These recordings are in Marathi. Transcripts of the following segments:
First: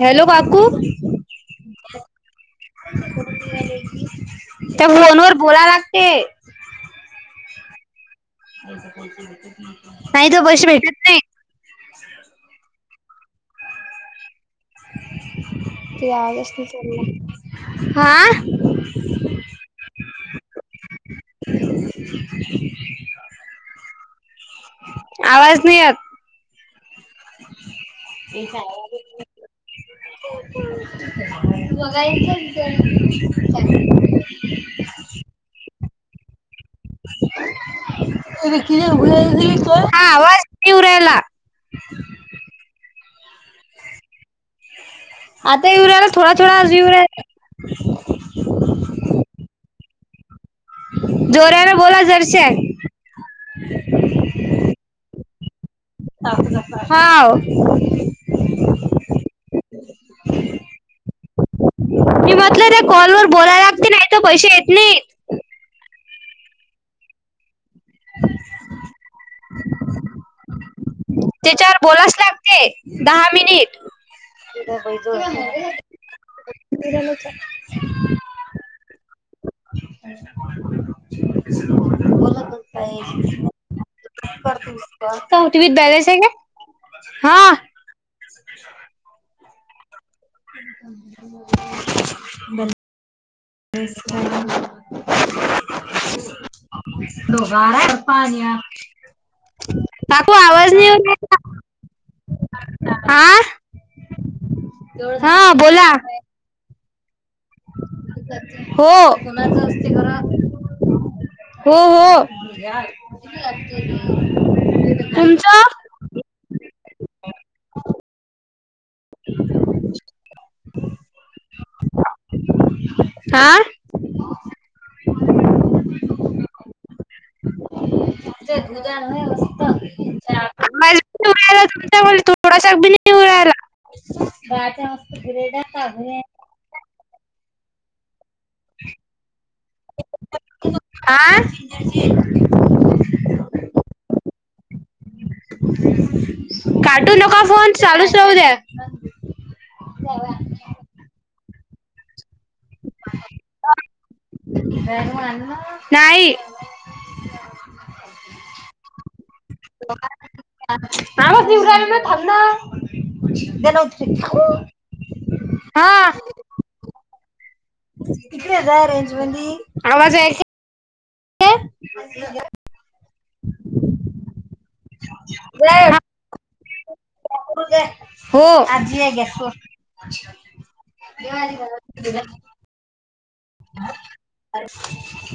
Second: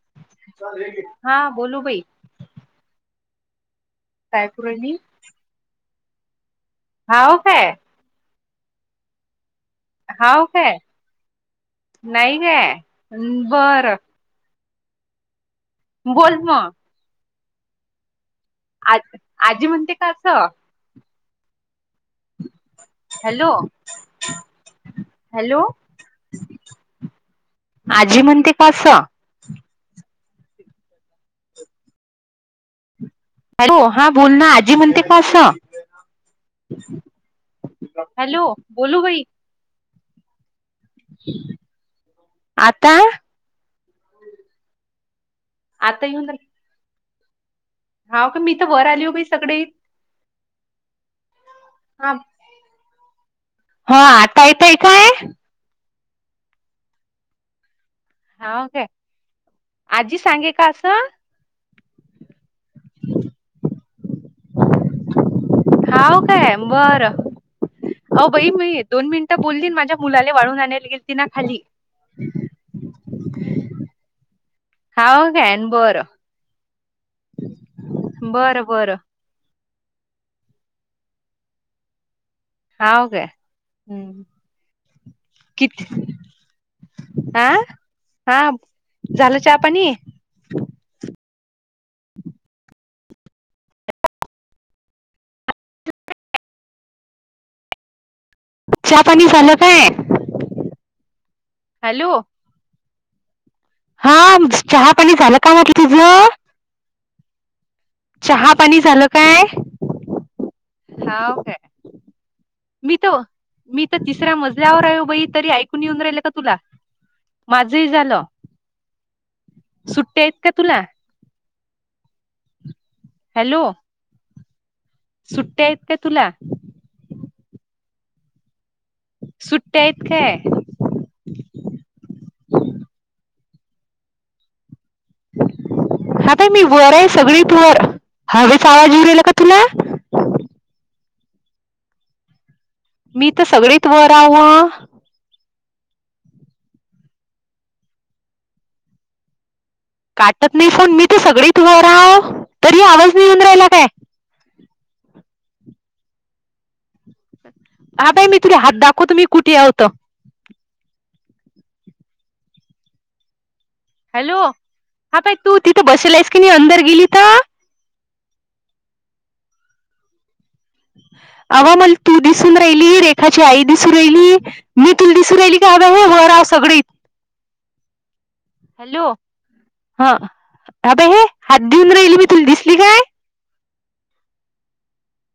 हॅलो बापू हा बोलू बाई काय करू त्या राहिली फोन वर बोला लागते हाव काय? [unintelligible] तर हाव पैसे काय भेटत नाही नाही काय बरं बोल मग आ [unintelligible] आजी म्हणते का असं [unintelligible] हॅलो आवाज हॅलो नाही आत आजी म्हणते का असं [unintelligible] [inaudible] हॅलो हा बोल ना आजी म्हणते का असं? हॅलो बोलू बाई हा आवाज येऊ राहिला. आता आता येऊ राहिला थोडा थोडा आवाज येऊ राहिला हाव का मी तर वर आली हो बा सगडे जोरान बोला जरासं हां आता येतंय काय? हाव. हाव काय आजी सांगे का असं? मी म्हटलं ते कॉल वर बोलायला लागते नाही तर पैसे येत नाही. हाव काय बरं. हो बाई मी दोन मिनिटं बोलली अनं माझ्या मुलाला वाळून आणायला गेली. त्याच्यावर बोलाच लागते दहा मिनिट. [unintelligible] हाव काय बरं किती झालं विचार. बरं बरं. [unintelligible] बोला तुम्ही हाव काय [unintelligible] हम्म तुझ्यात किती बॅलेन्स आहे काय? हां. हां, झालं चहा पाणी? बंद [unintelligible] तर पाणी आण. चहा पाणी झालं काय काकू आवाज नाही येऊन राहिला. आं हां चहा पाणी झालं का म्हटलं बोला तुझ? [unintelligible] हो, काय कुणाचं असते घरात? हाव काय हो हो मी तर मी तर तिसऱ्या मजल्यावर आहे ओ बाई तरी तुमच्या? ऐकून येऊन राहिले का तुला? माझही झालं, सुट्टया आहेत का तुला? हॅलो! हा सुट्टया आहेत का तुला? [unintelligible] माझं [unintelligible] सुट्ट्या आहेत काय तुमचा आवज थोडासा बी नाही येऊ राहिला [unintelligible] ग्रेडा [unintelligible] ताई मी वर आहे सगळीत वर, हवेचा आवाज येऊ राहिला का तुला? हां मी तर सगळेत वर आवा काटू नका फोन चालूच राहू द्या. काटत नाही फोन, मी तर सगळीत वर हाव. तरी आवाज नाही येऊन राहिला काय? नाही. [inaudible] हां ताई मी तुले हात दाखवतो मी कुठे हाव तर आवाज येऊन राहिला ना खालन [inaudible] हां ताई तू तिथं बसलेस की नाही अंदर गेलीत? तिकडे जा रेंज मधी, आवाज आहे का? [unintelligible] अवा मला तू दिसून राहिली, रेखाची आई दिसून राहिली, मी तुला दिसून राहिली का ग वर अस सगळी हो आज्जी हॅलो आल्या हा सोड अबे हे हात देऊन राहिली, मी तुला दिसली काय?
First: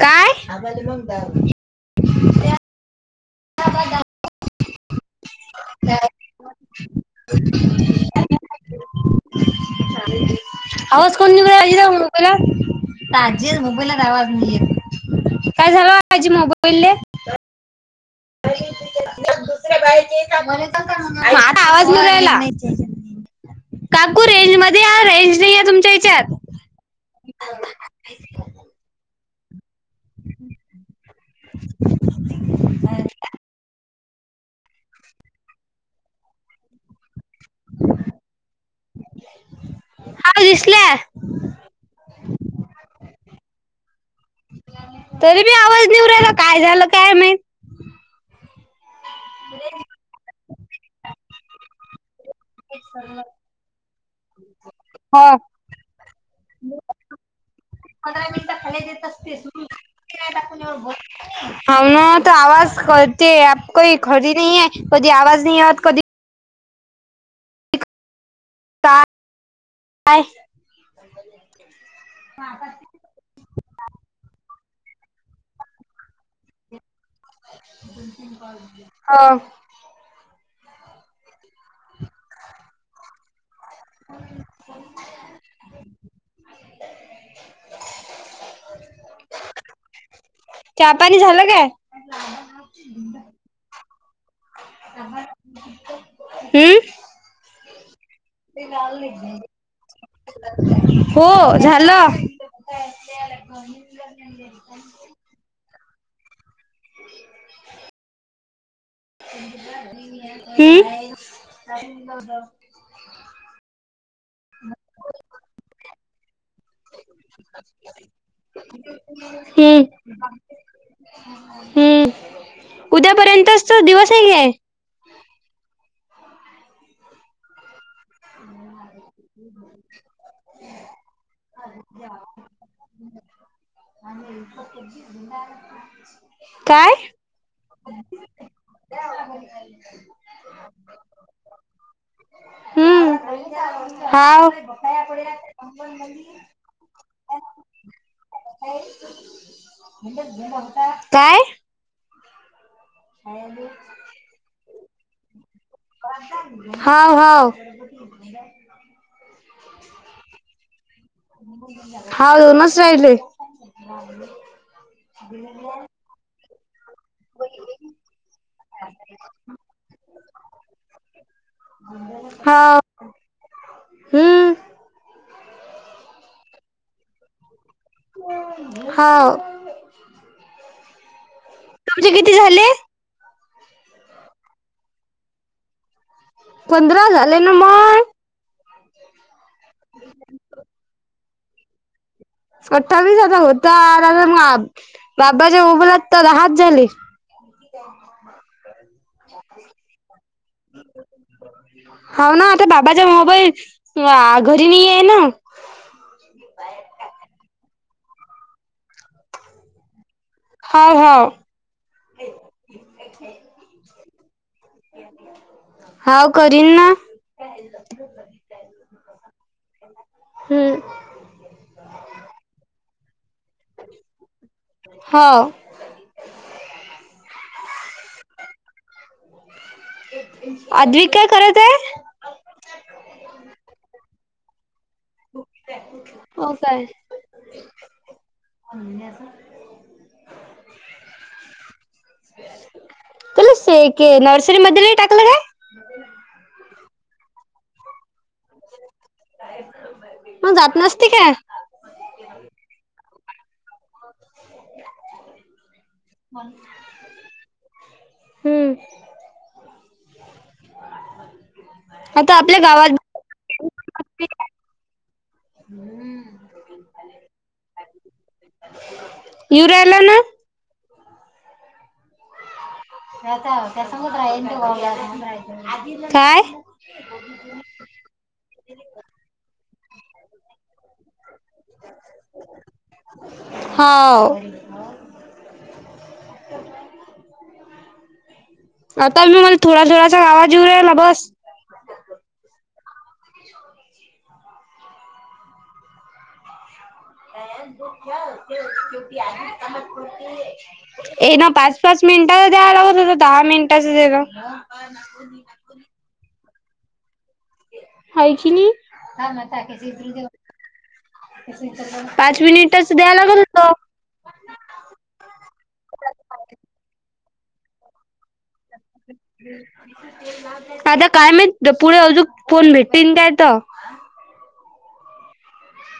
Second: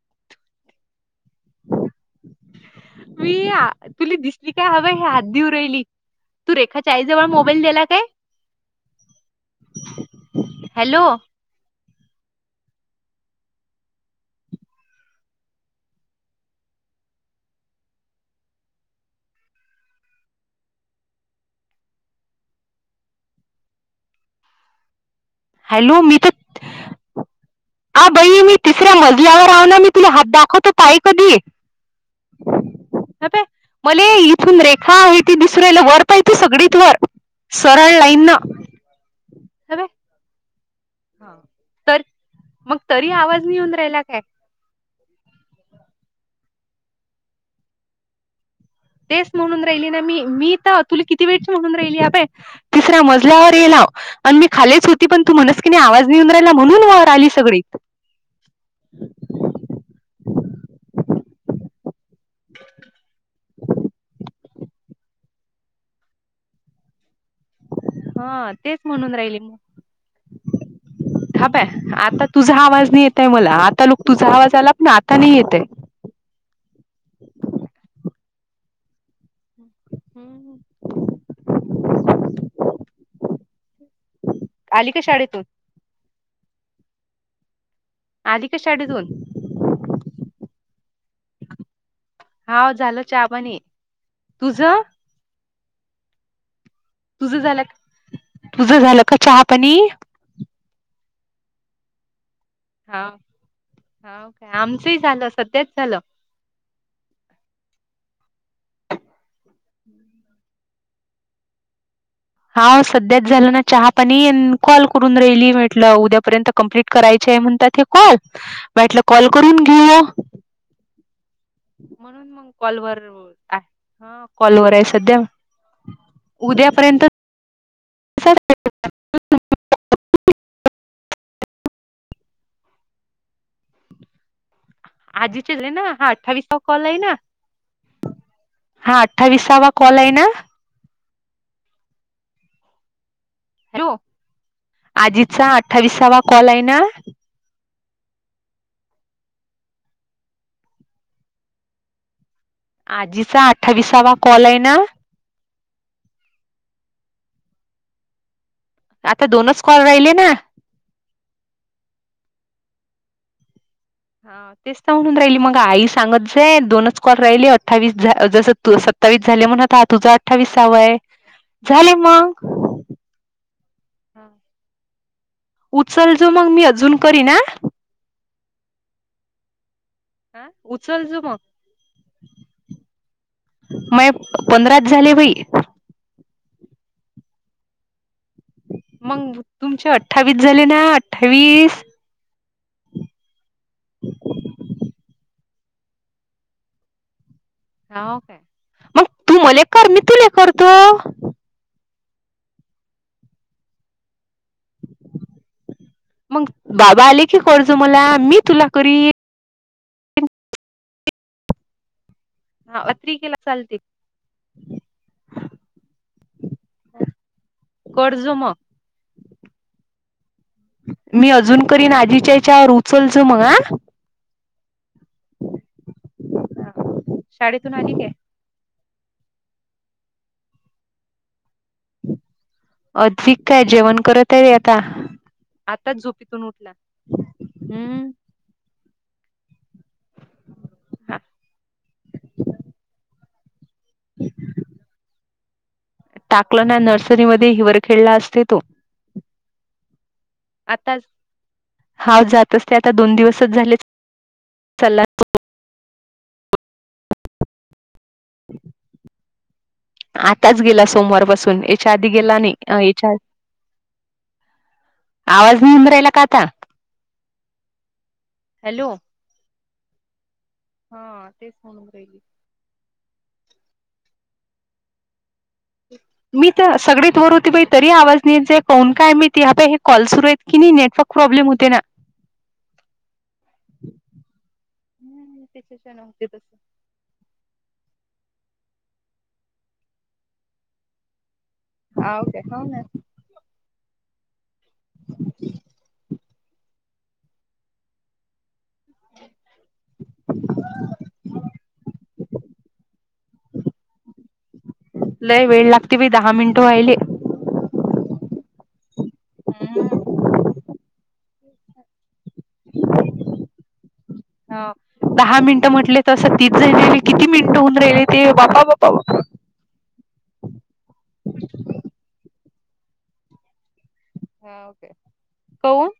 काय? प्रिया, तुली दिसली काय हवं हे हात ऊ राहिली. तू रेखाच्या आईजवळ मोबाईल दिला काय? हॅलो आवाज कोण हॅलो, तास जिल मोबाईलला आवाज नाहीय. काय झालं आजी मोबाईल? [unintelligible] आता आवाज नाही येऊ राहीला. काकू, रेंज मध्ये या रेंज. नाही आहे तुमच्या हॅलो मी याच्यात तत, आ बई मी तिसऱ्या मजल्यावर आव ना मी तुला हात दाखवत ताई कधी? गप ये. मले इथून रेखा आहे ती दिसर रायला वर पाहिती सगळीत वर, सरळ लाईन न. अबे हा दिसलं. हा. तर, मग तरी आवाज येऊन राहिला काय? तरी बी आवाज निव राहिला, काय झालं काय माहीत. तेच म्हणून राहिली ना मी, मी तर तुला किती वेळची म्हणून राहिली अभय, तिसऱ्या मजल्यावर येला. आणि मी खालेच होती, पण तू मनस्कीने आवाज नेऊन राहिला, म्हणून वर आली सगळीत. [inaudible] आवाज करते, अँप कही खडी नाही हे, कधी आवाज नाही यत कधी हा. तेच म्हणून काय राहिले मग, हा पय, आता तुझा आवाज नाही येत? तर मला, आता लुक तुझा आवाज आलात ना, आता नाही येतय. हा. [unintelligible] आली का शाळेतून? [inaudible] आधी का शाडीतुन? चहा, पाणी झालं काय? हा झालं चहापणी, तुझ? हम्म. तुझं झालं का? तुझ झालं का चहा, पणी? हो, झालं. हा, हाव काय, आमचंही झालं सध्याच झालं. हम्. आव, सध्याच झालं नाहीत. चहा पाणी, न कॉल करून राहिली म्हेटलं उद्यापर्यंत कंप्लीट करायचेय म्हणत्यात हे कॉल. माटलं कॉल करून हम्म घेऊया. [inaudible] हम्म म्हणून मग कॉलवर आहे, उद्यापर्यंतच तो दिवस हा आहे काय? कॉलवर आहे सध्या. उद्यापर्यंत [inaudible] [inaudible] आजचे रे ना, हा अठ्ठावीसचा कॉल काय आहे ना? हा अठ्ठावीसावा कॉल आहे ना? हम्म हॅलो. हाव. आजीचा अठ्ठावीसावा कॉल आहे ना? [unintelligible] काय आजीचा अठ्ठावीसावा कॉल आहे ना, [unintelligible] हाव हाव [unintelligible] आता दोनच कॉल राहिले ना, हाव दोनस राहिले. [unintelligible] हा तेच त म्हणून राहिली मग, आई सांगत जाये दोनच कॉल राहिले. अ्ठ्ठावीस झ जसं तू सत्तावीस झाले म्हणत. हा तुझा अठ्ठावीसावा आहे. झाले मग हाव हम्म उचल जो मग मी अजून करीन आ. [inaudible] हाव हा, उचल जो मग तुमचे किती झाले? मये पंधराच झाले बाई. पंधरा झाले ना मग मग तुमचे अठ्ठावीस झाले ना, अठ्ठावीस. सठ्ठावीसाचा होता [unintelligible] माप बाबाच्या मोबाईलातं दहाच झाले. हो, मग तू मले कर, मी तुले करतो. हाऊ न, त बाबा मोबाईल अ घरी नाहीये न, मग बाबा आले की करजो मला. मी तुला करीन. हाव हाव. हा अति केला चालते. हाव करीन ना, करजो मग [unintelligible] हम्म. मी अजून करीन. आजीच्या याच्यावर उचलजो मग आ हो. शाळेतून आली काय? अद्विक काय करत आहे? अद्विक काय जेवण करत आहे आता. आताच झोपीतून हो उठला. हम्म, धुन्याचा [inaudible] तुला से के नर्सरी मध्ये नाही टाकलं काय? [inaudible] टाकलं ना, नर्सरीमधी हिवर खेडलास ते तो मग जात आताच नसते काय? हा, जातोस ते आता दोन दिवसच झालेत. चाला. [inaudible] हम्म, आताच गेला सोमवारपासून याच्या आधी आता गेला नाही. आपल्या गावात याच्या आधी आवाज नाही येऊन राहिला का आता हॅलो, येऊ राहिला न, हा तेच म्हणून राहिली. त्याचा त्यासंग राहेन तो [unintelligible] आदिल ना मी तर सगळेत वर होती बाई तरी आवाज नाही येत जाये. कोन काय माहिती आता हे कॉल सुरू आहेत की नाही नेटवर्क प्रॉब्लेम होते ना हाव. ते तसे नव्हतेतच. आता मी मला थोडा- थोडाचा आवाज येऊ रायला बस. हाव काय? हाव ना. [inaudible] ये ना पाच- पाच मिनटाचा द्या [unintelligible] दहा मिनटाच [unintelligible] [inaudible] लय वेळ लाग ति बी दहा मिनटं व्हायले. हाय किनी. हम्म पाच मिनिटच द्या लागत होत. हो दहा मिनिटं म्हटले तसं तीस झायलेले किती मिनिटं हुंन राहिले ते बापा बाप आता काय माहित द पुढे अजूक फोन भेटतीन काय त. हाव काय, का वून?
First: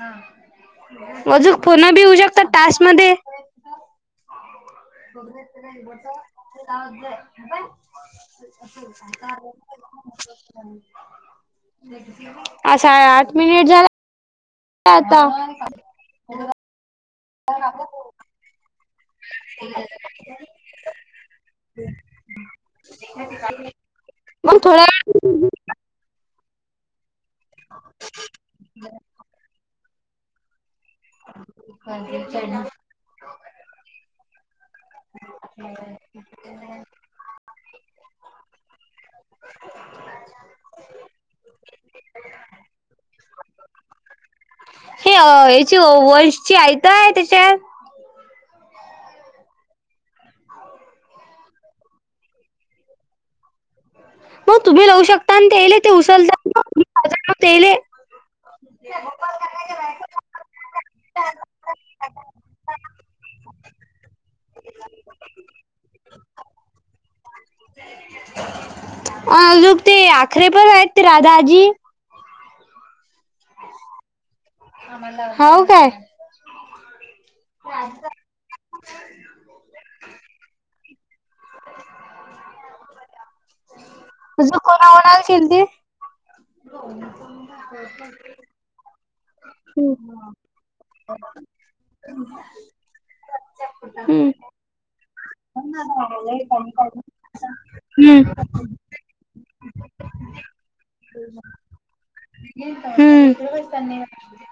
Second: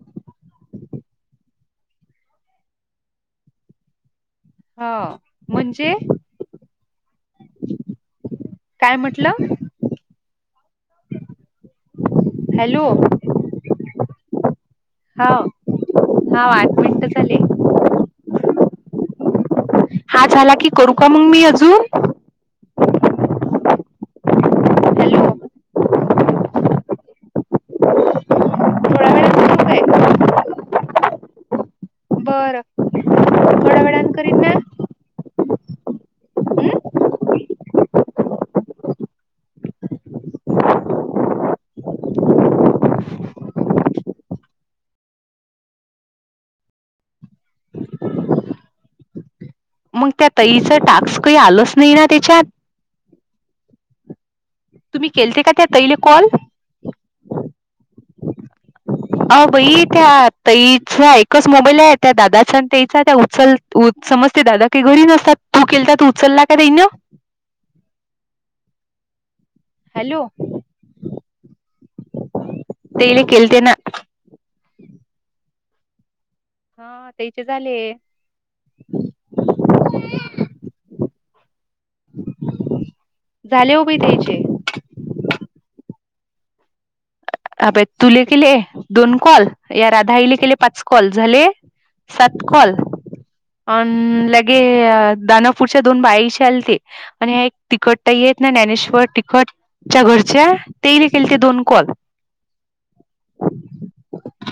हा अजूक फोन भि होऊ शकतात टास्क मध्ये. हा [inaudible] म्हणजे काय म्हटलं हॅलो असा हाय आठ मिनिट झाला आता हाव हाव आठ मिनिटं झाले हा झाला की करू का मंग मी अजून? मग थोड्या हॅलो. [unintelligible] बरं [inaudible] [unintelligible] [inaudible] [inaudible] हे अ यची वर्ड चे आईत आय तेचे. मंग त्या ताईच टाक्स काही आलंच नाही ना तेच्यात. मग तुम्ही लावू शकता केलते अन का त्या तेले ते ताईले कॉल [unintelligible] तेले अ बई त्या तईचा एकच मोबाईल आय, त्या दादाचा आणि तईचा त्या उचल उच समज ते दादा काही घरी नसतात तू केलता तू उचलला का नै न. अजूक ते हॅलो आखरे पर आहेत ते राधाजी. तेले केलते ना. होव काय? हं तई चे झाले. झाले हो बई तईचे. अजू कोणा कोणाल केलती? अब तुले केले दोन कॉल, या राधा हम्म आईले केले पाच कॉल झाले सात काॅल, अन हम्म लगे दानापूरच्या दोन बाईशी आलते आणि ह्या एक तिखट ताई आहेत ना ज्ञानेश्वर तिखट च्या घरच्या तेने केलते दोन कॉल. हम्.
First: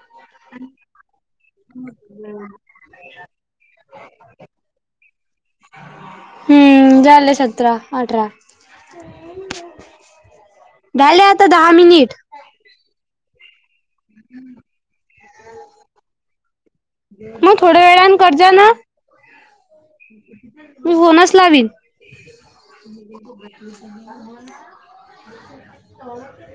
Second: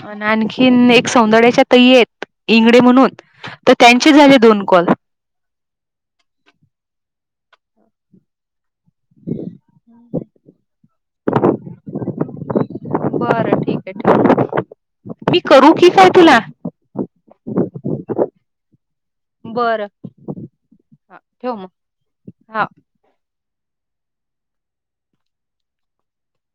आण आणखीन एक सौंदड्याच्या तई आहेत इंगडे म्हणून त त्यांची झाले दोन कॉल. हम्म झाले सतरा, अठरा. [inaudible] झायले आता दहा मिनिट. बरं ठीक आहे ठीक. मी करू की काय तुला? मंग थोड्या वेळान करजन. बरं मी हा होनच ठेव लावीन. मग हा. [inaudible]